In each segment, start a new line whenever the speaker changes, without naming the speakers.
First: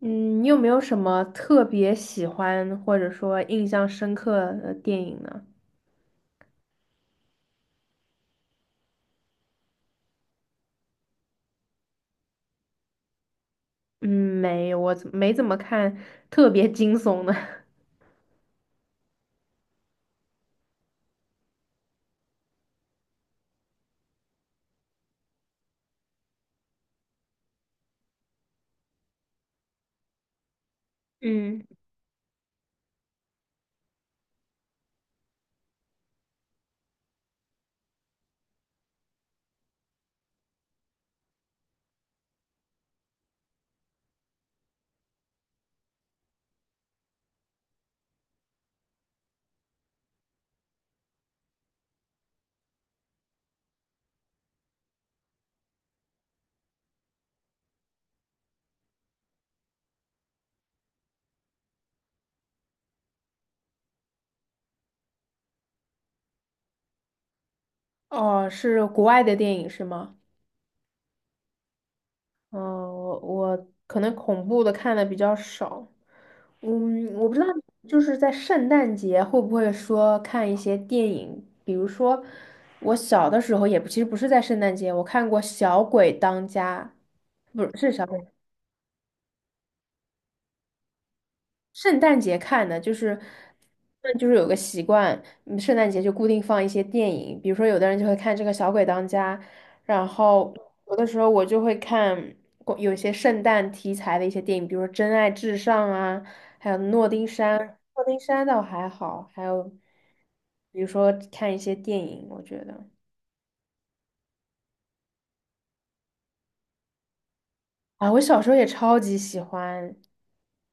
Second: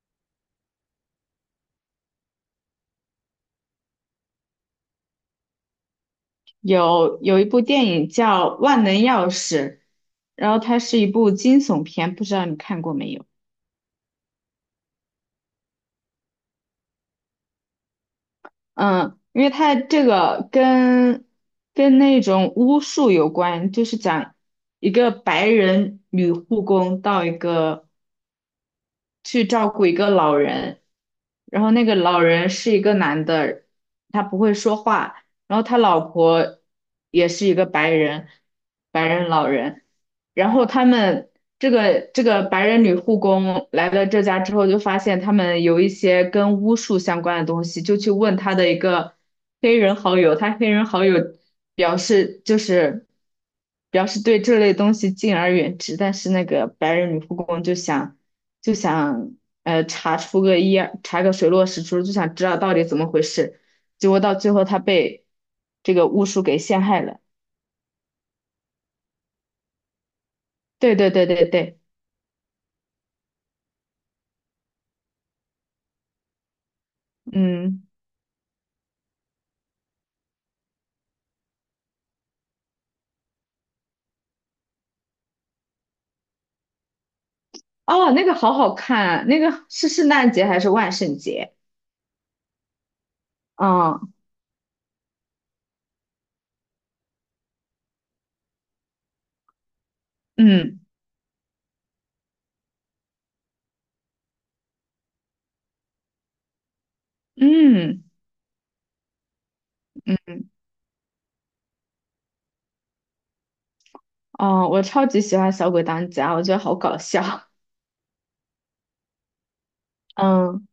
嗯，你有没有什么特别喜欢或者说印象深刻的电影呢？
有一部电影叫《万能钥匙》，然后它是一部惊悚片，不知道你看过没有？
嗯，没，有，我怎么看特别惊悚的。
嗯，因为它这个跟那种巫术有关，就是讲一个白人女护工到一个去照顾一个老人，然
嗯，
后那个老人是一个男的，他不会说话，然后他老婆也是一个白人，白人老人，然后他们这个白人女护工来了这家之后，就发现他们有一些跟巫术相关的东西，就去问他的一个黑人好友，他黑人好友表示就是表示对这类东西敬而远之，但是那个白人女护工就想。就想查出个一二，查个水落石出，就想知道到底怎么回事。结果到最后他被这个巫术给陷害了。
哦，是国外的电影是吗？
对对对对对，
哦，我可能恐怖的看的比较少。嗯，我不知道，
嗯，
就是在圣诞节会不会说看一些电影，比如说我小的时候也不，其实不是在圣诞节，我看过《小鬼当家》，不是，是小
哦，那个
鬼。
好好看啊，那个是圣诞节还是万圣节？
圣诞节看的，就是
嗯，
那就是有个习惯，嗯圣诞节就固定放一些电影，比如说有的人就会看这个《小鬼当家》，然后
嗯，
有的时候我就会看过有一些圣诞题材的一些电影，比如说《真爱至上》啊，还有《诺丁山》，
嗯，
《诺丁山》倒还好，还有比如说看一些电影，我觉得
哦，我超级喜欢《小鬼当家》，我觉得好搞笑。
啊，我小时候也超级喜欢，
嗯，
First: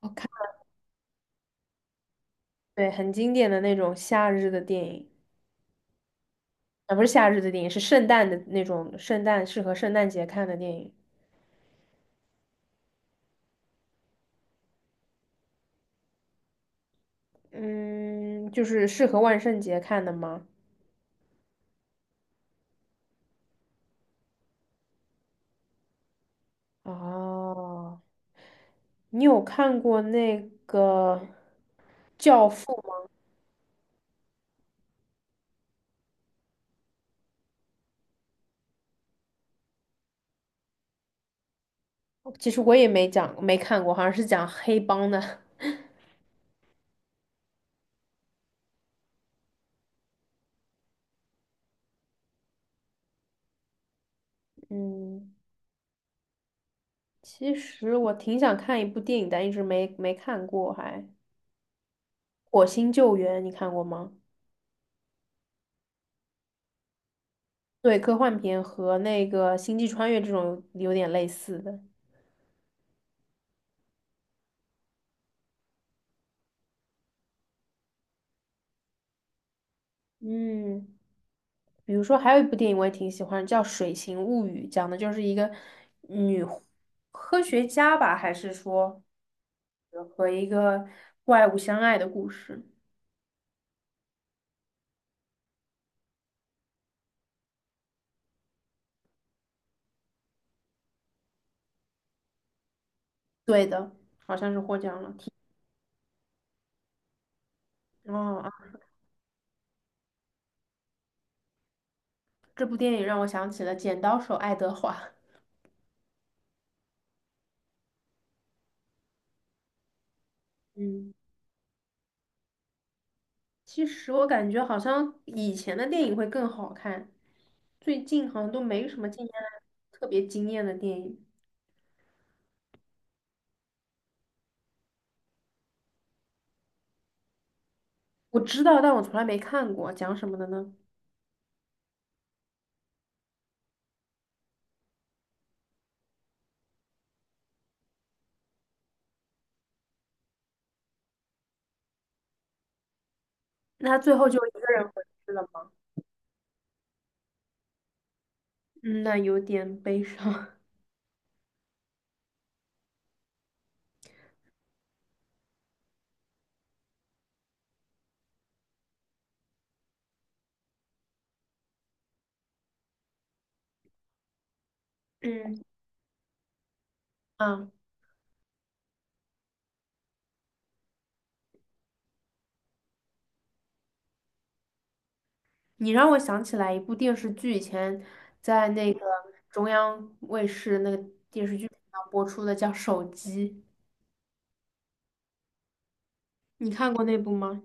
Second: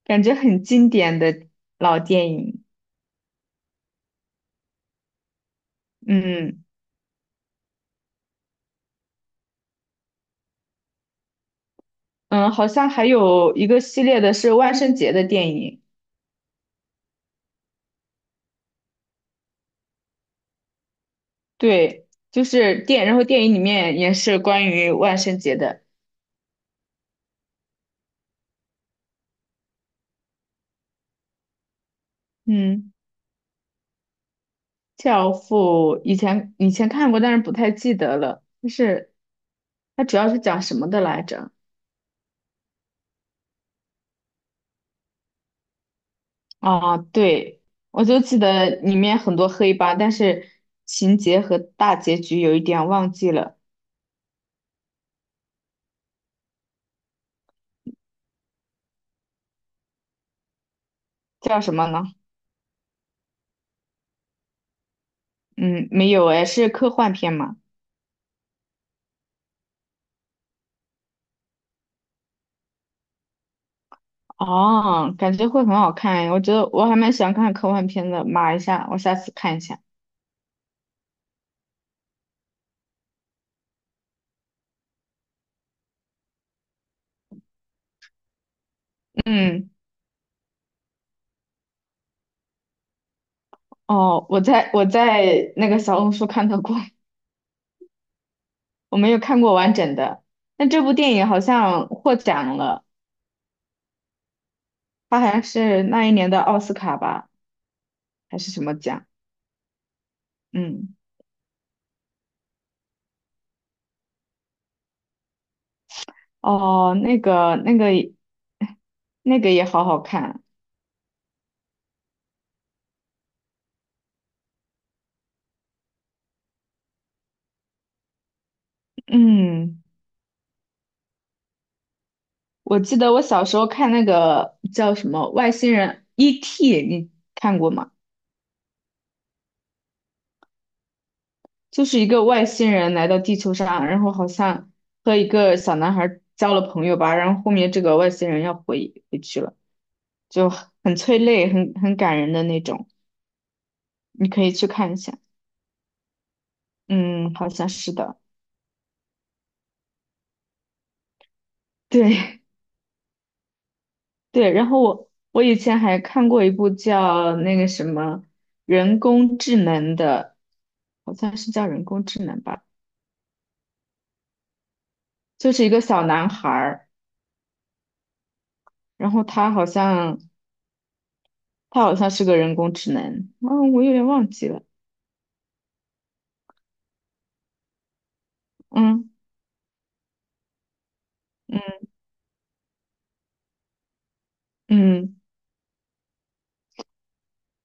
我
感
看，
觉很经典的老电影。
对，很经典的那种夏日的电影。
嗯，
啊，不是夏日的电影，是圣诞的那种，圣诞适合圣诞节看的电影。
嗯，好像还有一个系列的是万圣节的电影。
嗯，就是适合万圣节看的吗？
对，就是电，然后电影里面也是关于万圣节的。
哦，你有看过那个《教父》
嗯，
吗？
《教父》以前看过，但是不太记得了。就是它主要是讲什么的来着？
其实我也没讲，没看过，好像是讲黑帮的。
啊，对，我就记得里面很多黑帮，但是情节和大结局有一点忘记了。
嗯，其实我挺想看一部电影，但一直没看过还，
叫什么呢？
火星救援》你看过吗？
嗯，没有哎，是科幻片嘛？
对，科幻片和那个《星际穿越》这种有点类似的。
哦，感觉会很好看诶，我觉得我还蛮喜欢看科幻片的，码一下，我下次看一下。
嗯。比如说，还有一部电影我也挺喜欢，叫《水形物语》，讲的就是一个女科学家吧，还是说
嗯。
和一个怪物相爱的故事。
哦，我在那个小红书看到过，我没有看过完整的。但这部电影好像获奖了，
对的，好像是获奖了。
它好
挺
像是那一年的奥斯卡吧，还
哦啊，
是什么奖？嗯，
这部电影让我想起了《剪刀手爱德华》。
哦，那个那个也好好看。
嗯，其实我感觉好像以前的电影会更好看，最近好像都没什么惊艳，
嗯，
特别惊艳的电影。
我记得我小时候看那个叫什么外星人 E.T.,你看过吗？
我知道，但我从来没看过，讲什么的呢？
就是一个外星人来到地球上，然后好像和一个小男孩交了朋友吧，然后后面这个外星人要回去了，就很催泪，很感人的那种。
那他最后
你可
就一
以
个
去
人
看一
回
下。
去了吗？
嗯，好像是的。
嗯，那有点悲伤。
对 对。然后我以前还看过一部叫那个什么人工智能的，好像是叫人工智能吧。就
嗯
是一个小男孩儿，
啊，
然后他好像是个人工智能，我有点忘记了。
你让我想起来一部电视剧，以前在那个
嗯，
中央卫视那个电视
嗯，
剧频道播出的，叫《手机》，
嗯，
你看过那部吗？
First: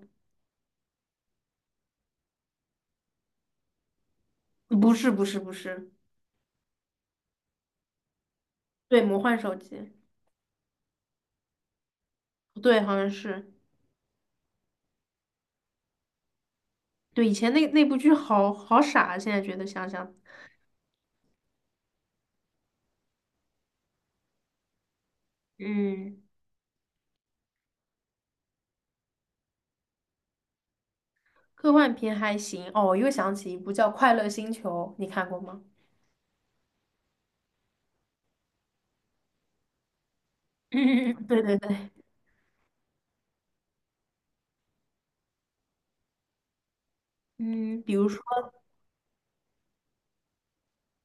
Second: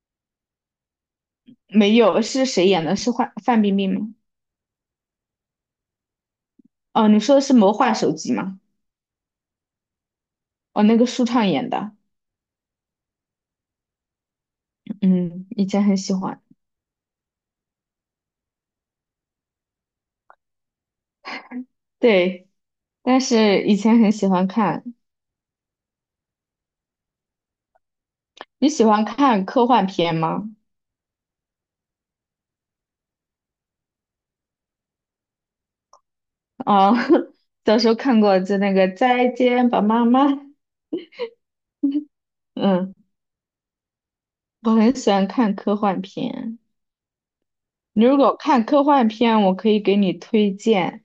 没有，是谁演的？是范冰冰吗？
不是，不是，不是，
哦，你说的是《魔幻手机》吗？
对，《魔幻手机》，
哦，那个舒畅演的。
对，好像是，
嗯，以前很喜欢。
对，以前那部剧好好傻，现在觉得想想，
对，但是以前很喜欢看。
嗯，
你喜欢看科幻片吗？
科幻片还行。哦，我又想起一部叫《快乐星球》，你看过吗？
哦，小时候看过，就那个《再见吧，妈妈》。
对对对，
嗯，我很喜欢看科幻片。
嗯，比
你
如
如
说
果看科幻片，我可以给你推荐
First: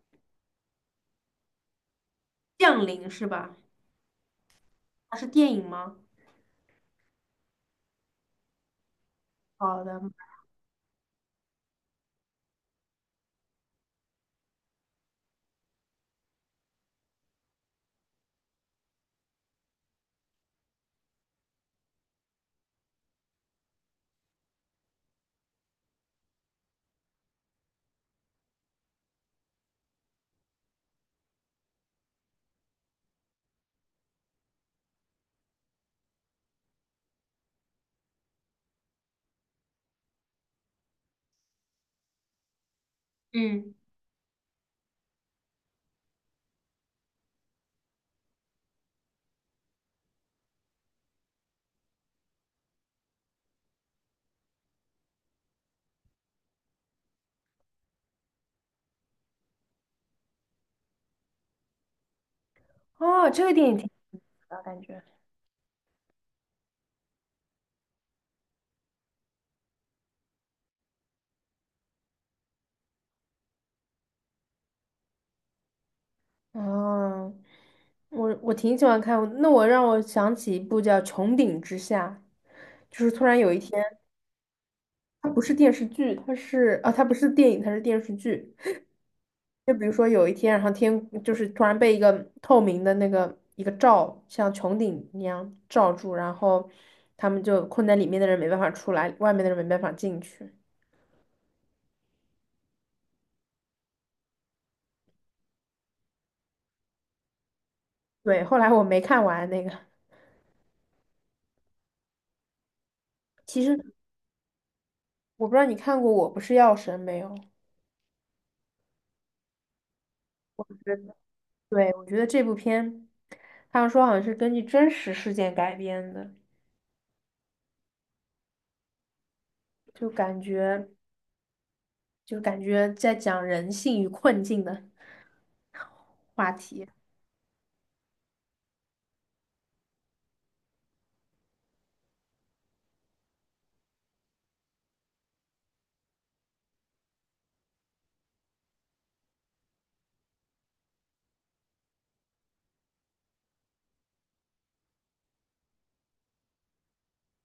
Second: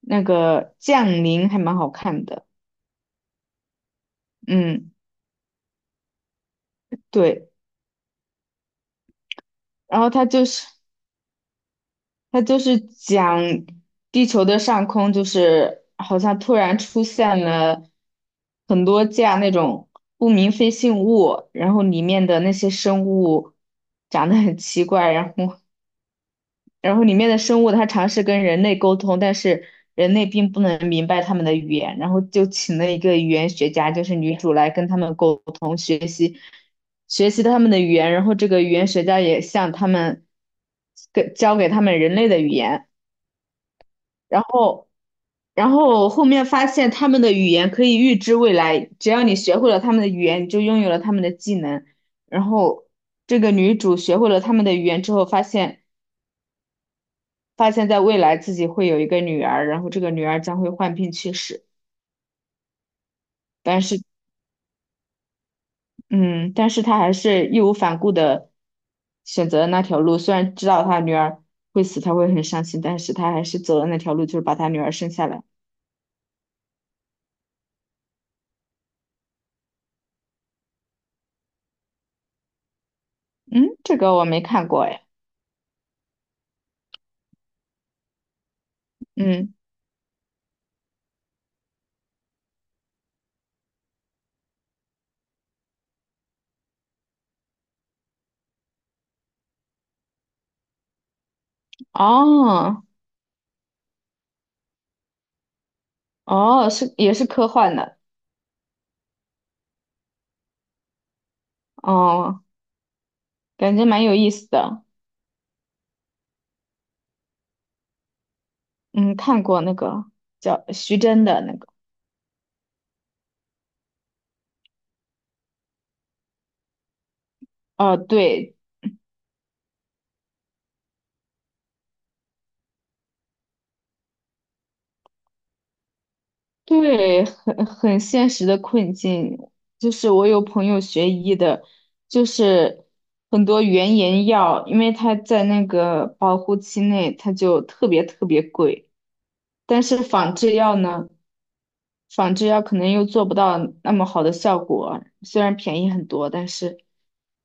那个《降临》，还蛮好看的。
《降临》是吧？
嗯，
它是电影吗？
对。
好的。
然后它就是。它就是讲地球的上空，就是好像突然出现了很多架那种不明飞行物，然后里面的那些生物长得很奇怪，然后里面的生物它尝试跟人类沟通，但是人类并不能明白他们的语言，然后就请了一个语言学家，就是女主来跟他们沟通，学习他们的语言，然后这个语言学家也向他们教给他们人类的语言。
嗯，
然后后面发现他们的语言可以预知未来，只要你学会了他们的语言，你就拥有了他们的技能。然后这个女主学会了他们的语言之后，发现在未来自己会有一个女儿，然后这个女儿将会患病去世。
哦，这个电影
但
挺
是，
好的感觉。
嗯，但是她还是义无反顾的选择了那条路，虽然知道她女儿会死，她会很伤心，但是她还是走了那条路，就是把她女儿生下来。
哦，我挺喜欢看，那我让我想起一部叫《穹顶之下》，就是突然有一
嗯，
天，
这个我没看过哎。
它不是电视剧，它是啊，它不是电影，它是电视剧。
嗯，
就比如说有一天，然后天就是突然被一个透明的那个一个罩，像穹顶一样罩住，然后他们就困在里面的人没办法出来，外面的人没办法进去。
哦。哦，是也是科幻的。
对，后来我没看完那个。
哦，
其
感
实。
觉蛮有意思的。
我不知道你看过《我不是药神》没有？
嗯，看过那个
我
叫
觉
徐
得，
峥的那个。
对，我觉得这部片，他们说好像是根据真实事件改编的，
哦，对，
就感觉就感觉在讲人性与困境的题。
对，很很现实的困境，就是我有朋友学医的，就是很多原研药，因为它在那个保护期内，它就特别特别贵，但是仿制药呢？仿制药可能又做不到那么好的效果，虽然便宜很多，但是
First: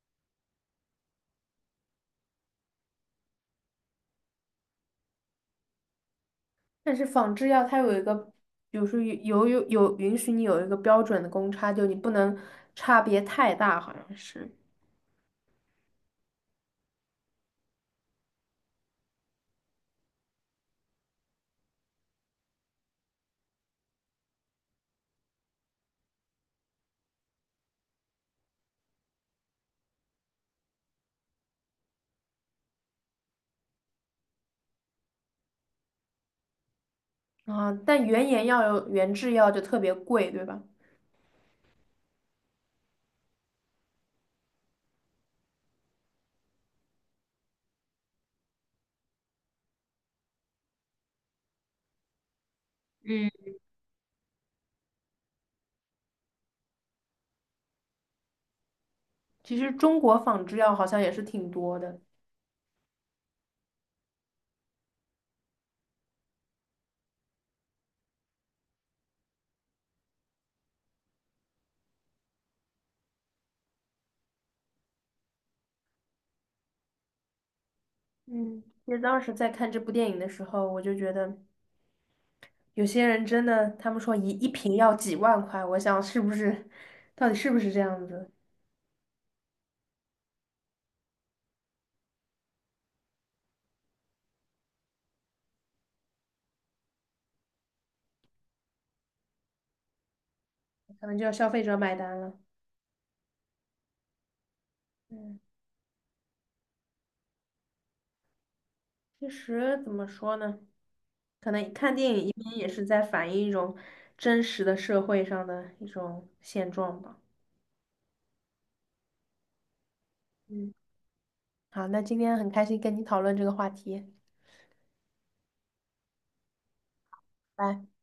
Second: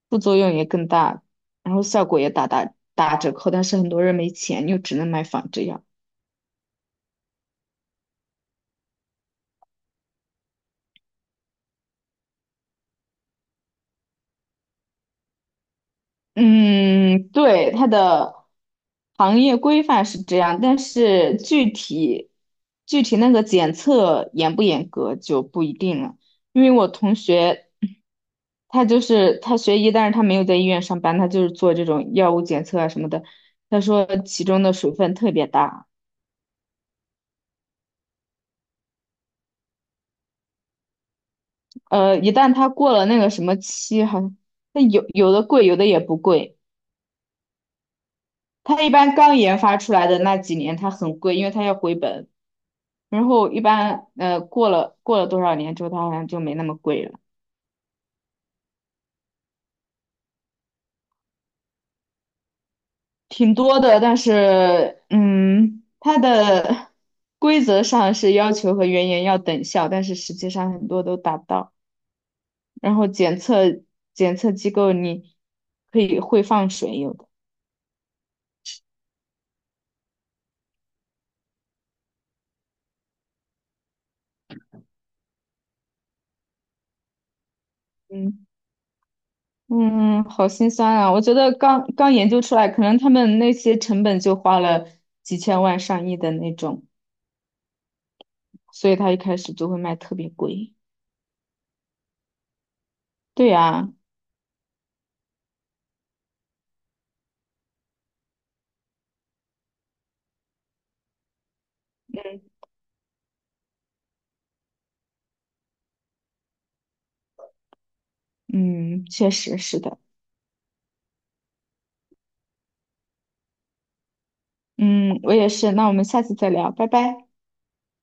副作用也更大，然后效果也打折扣，但是很多人没钱，又只能买仿制药。
但是仿制药它有一个，比如说有允许你有一个标准的公差，就你不能差别太大，好像是
嗯，对，它的行业规范是这样，但是具体那个检测严不严格就不一定了，因为我同学。他就是他学医，但是他没有在医院上班，他就是做这种药物检测啊什么的。他说其中的水分特别大。
啊。但原研药有原制药就特别贵，对吧？
一旦他过了那个什么期，好像那有有的贵，有的也不贵。他一般刚研发出来的那几年，他很贵，因为他要回本。然
嗯，
后一般过了多少年之后，他好像就没那么贵了。
其实中国仿制药好像也是挺多的。
挺多的。但是嗯，它的 规则上是要求和原研要等效，但是实际上很多都达不到。然后检测机构你可以会放水，有的。
嗯，其实当时在看这部电影的时候，我就觉得有些人真的，他们说一瓶要几万块，我想是不是，到底是不是这样子？
嗯，嗯，好心酸啊！我觉得刚刚研究出来，可能他们那些成本就花了几千万、上亿的那种，所以他一开始就会卖特别贵。
可能就要消费者买单了。
对呀，
嗯，其实怎么说呢？可能看电影一边也是在反映一种真实的社会上的一种现状吧。
嗯，确实是的。
嗯，好，那今天很开心跟你讨论这个话题。
嗯，我也是。那我们下次再聊，拜拜。
拜。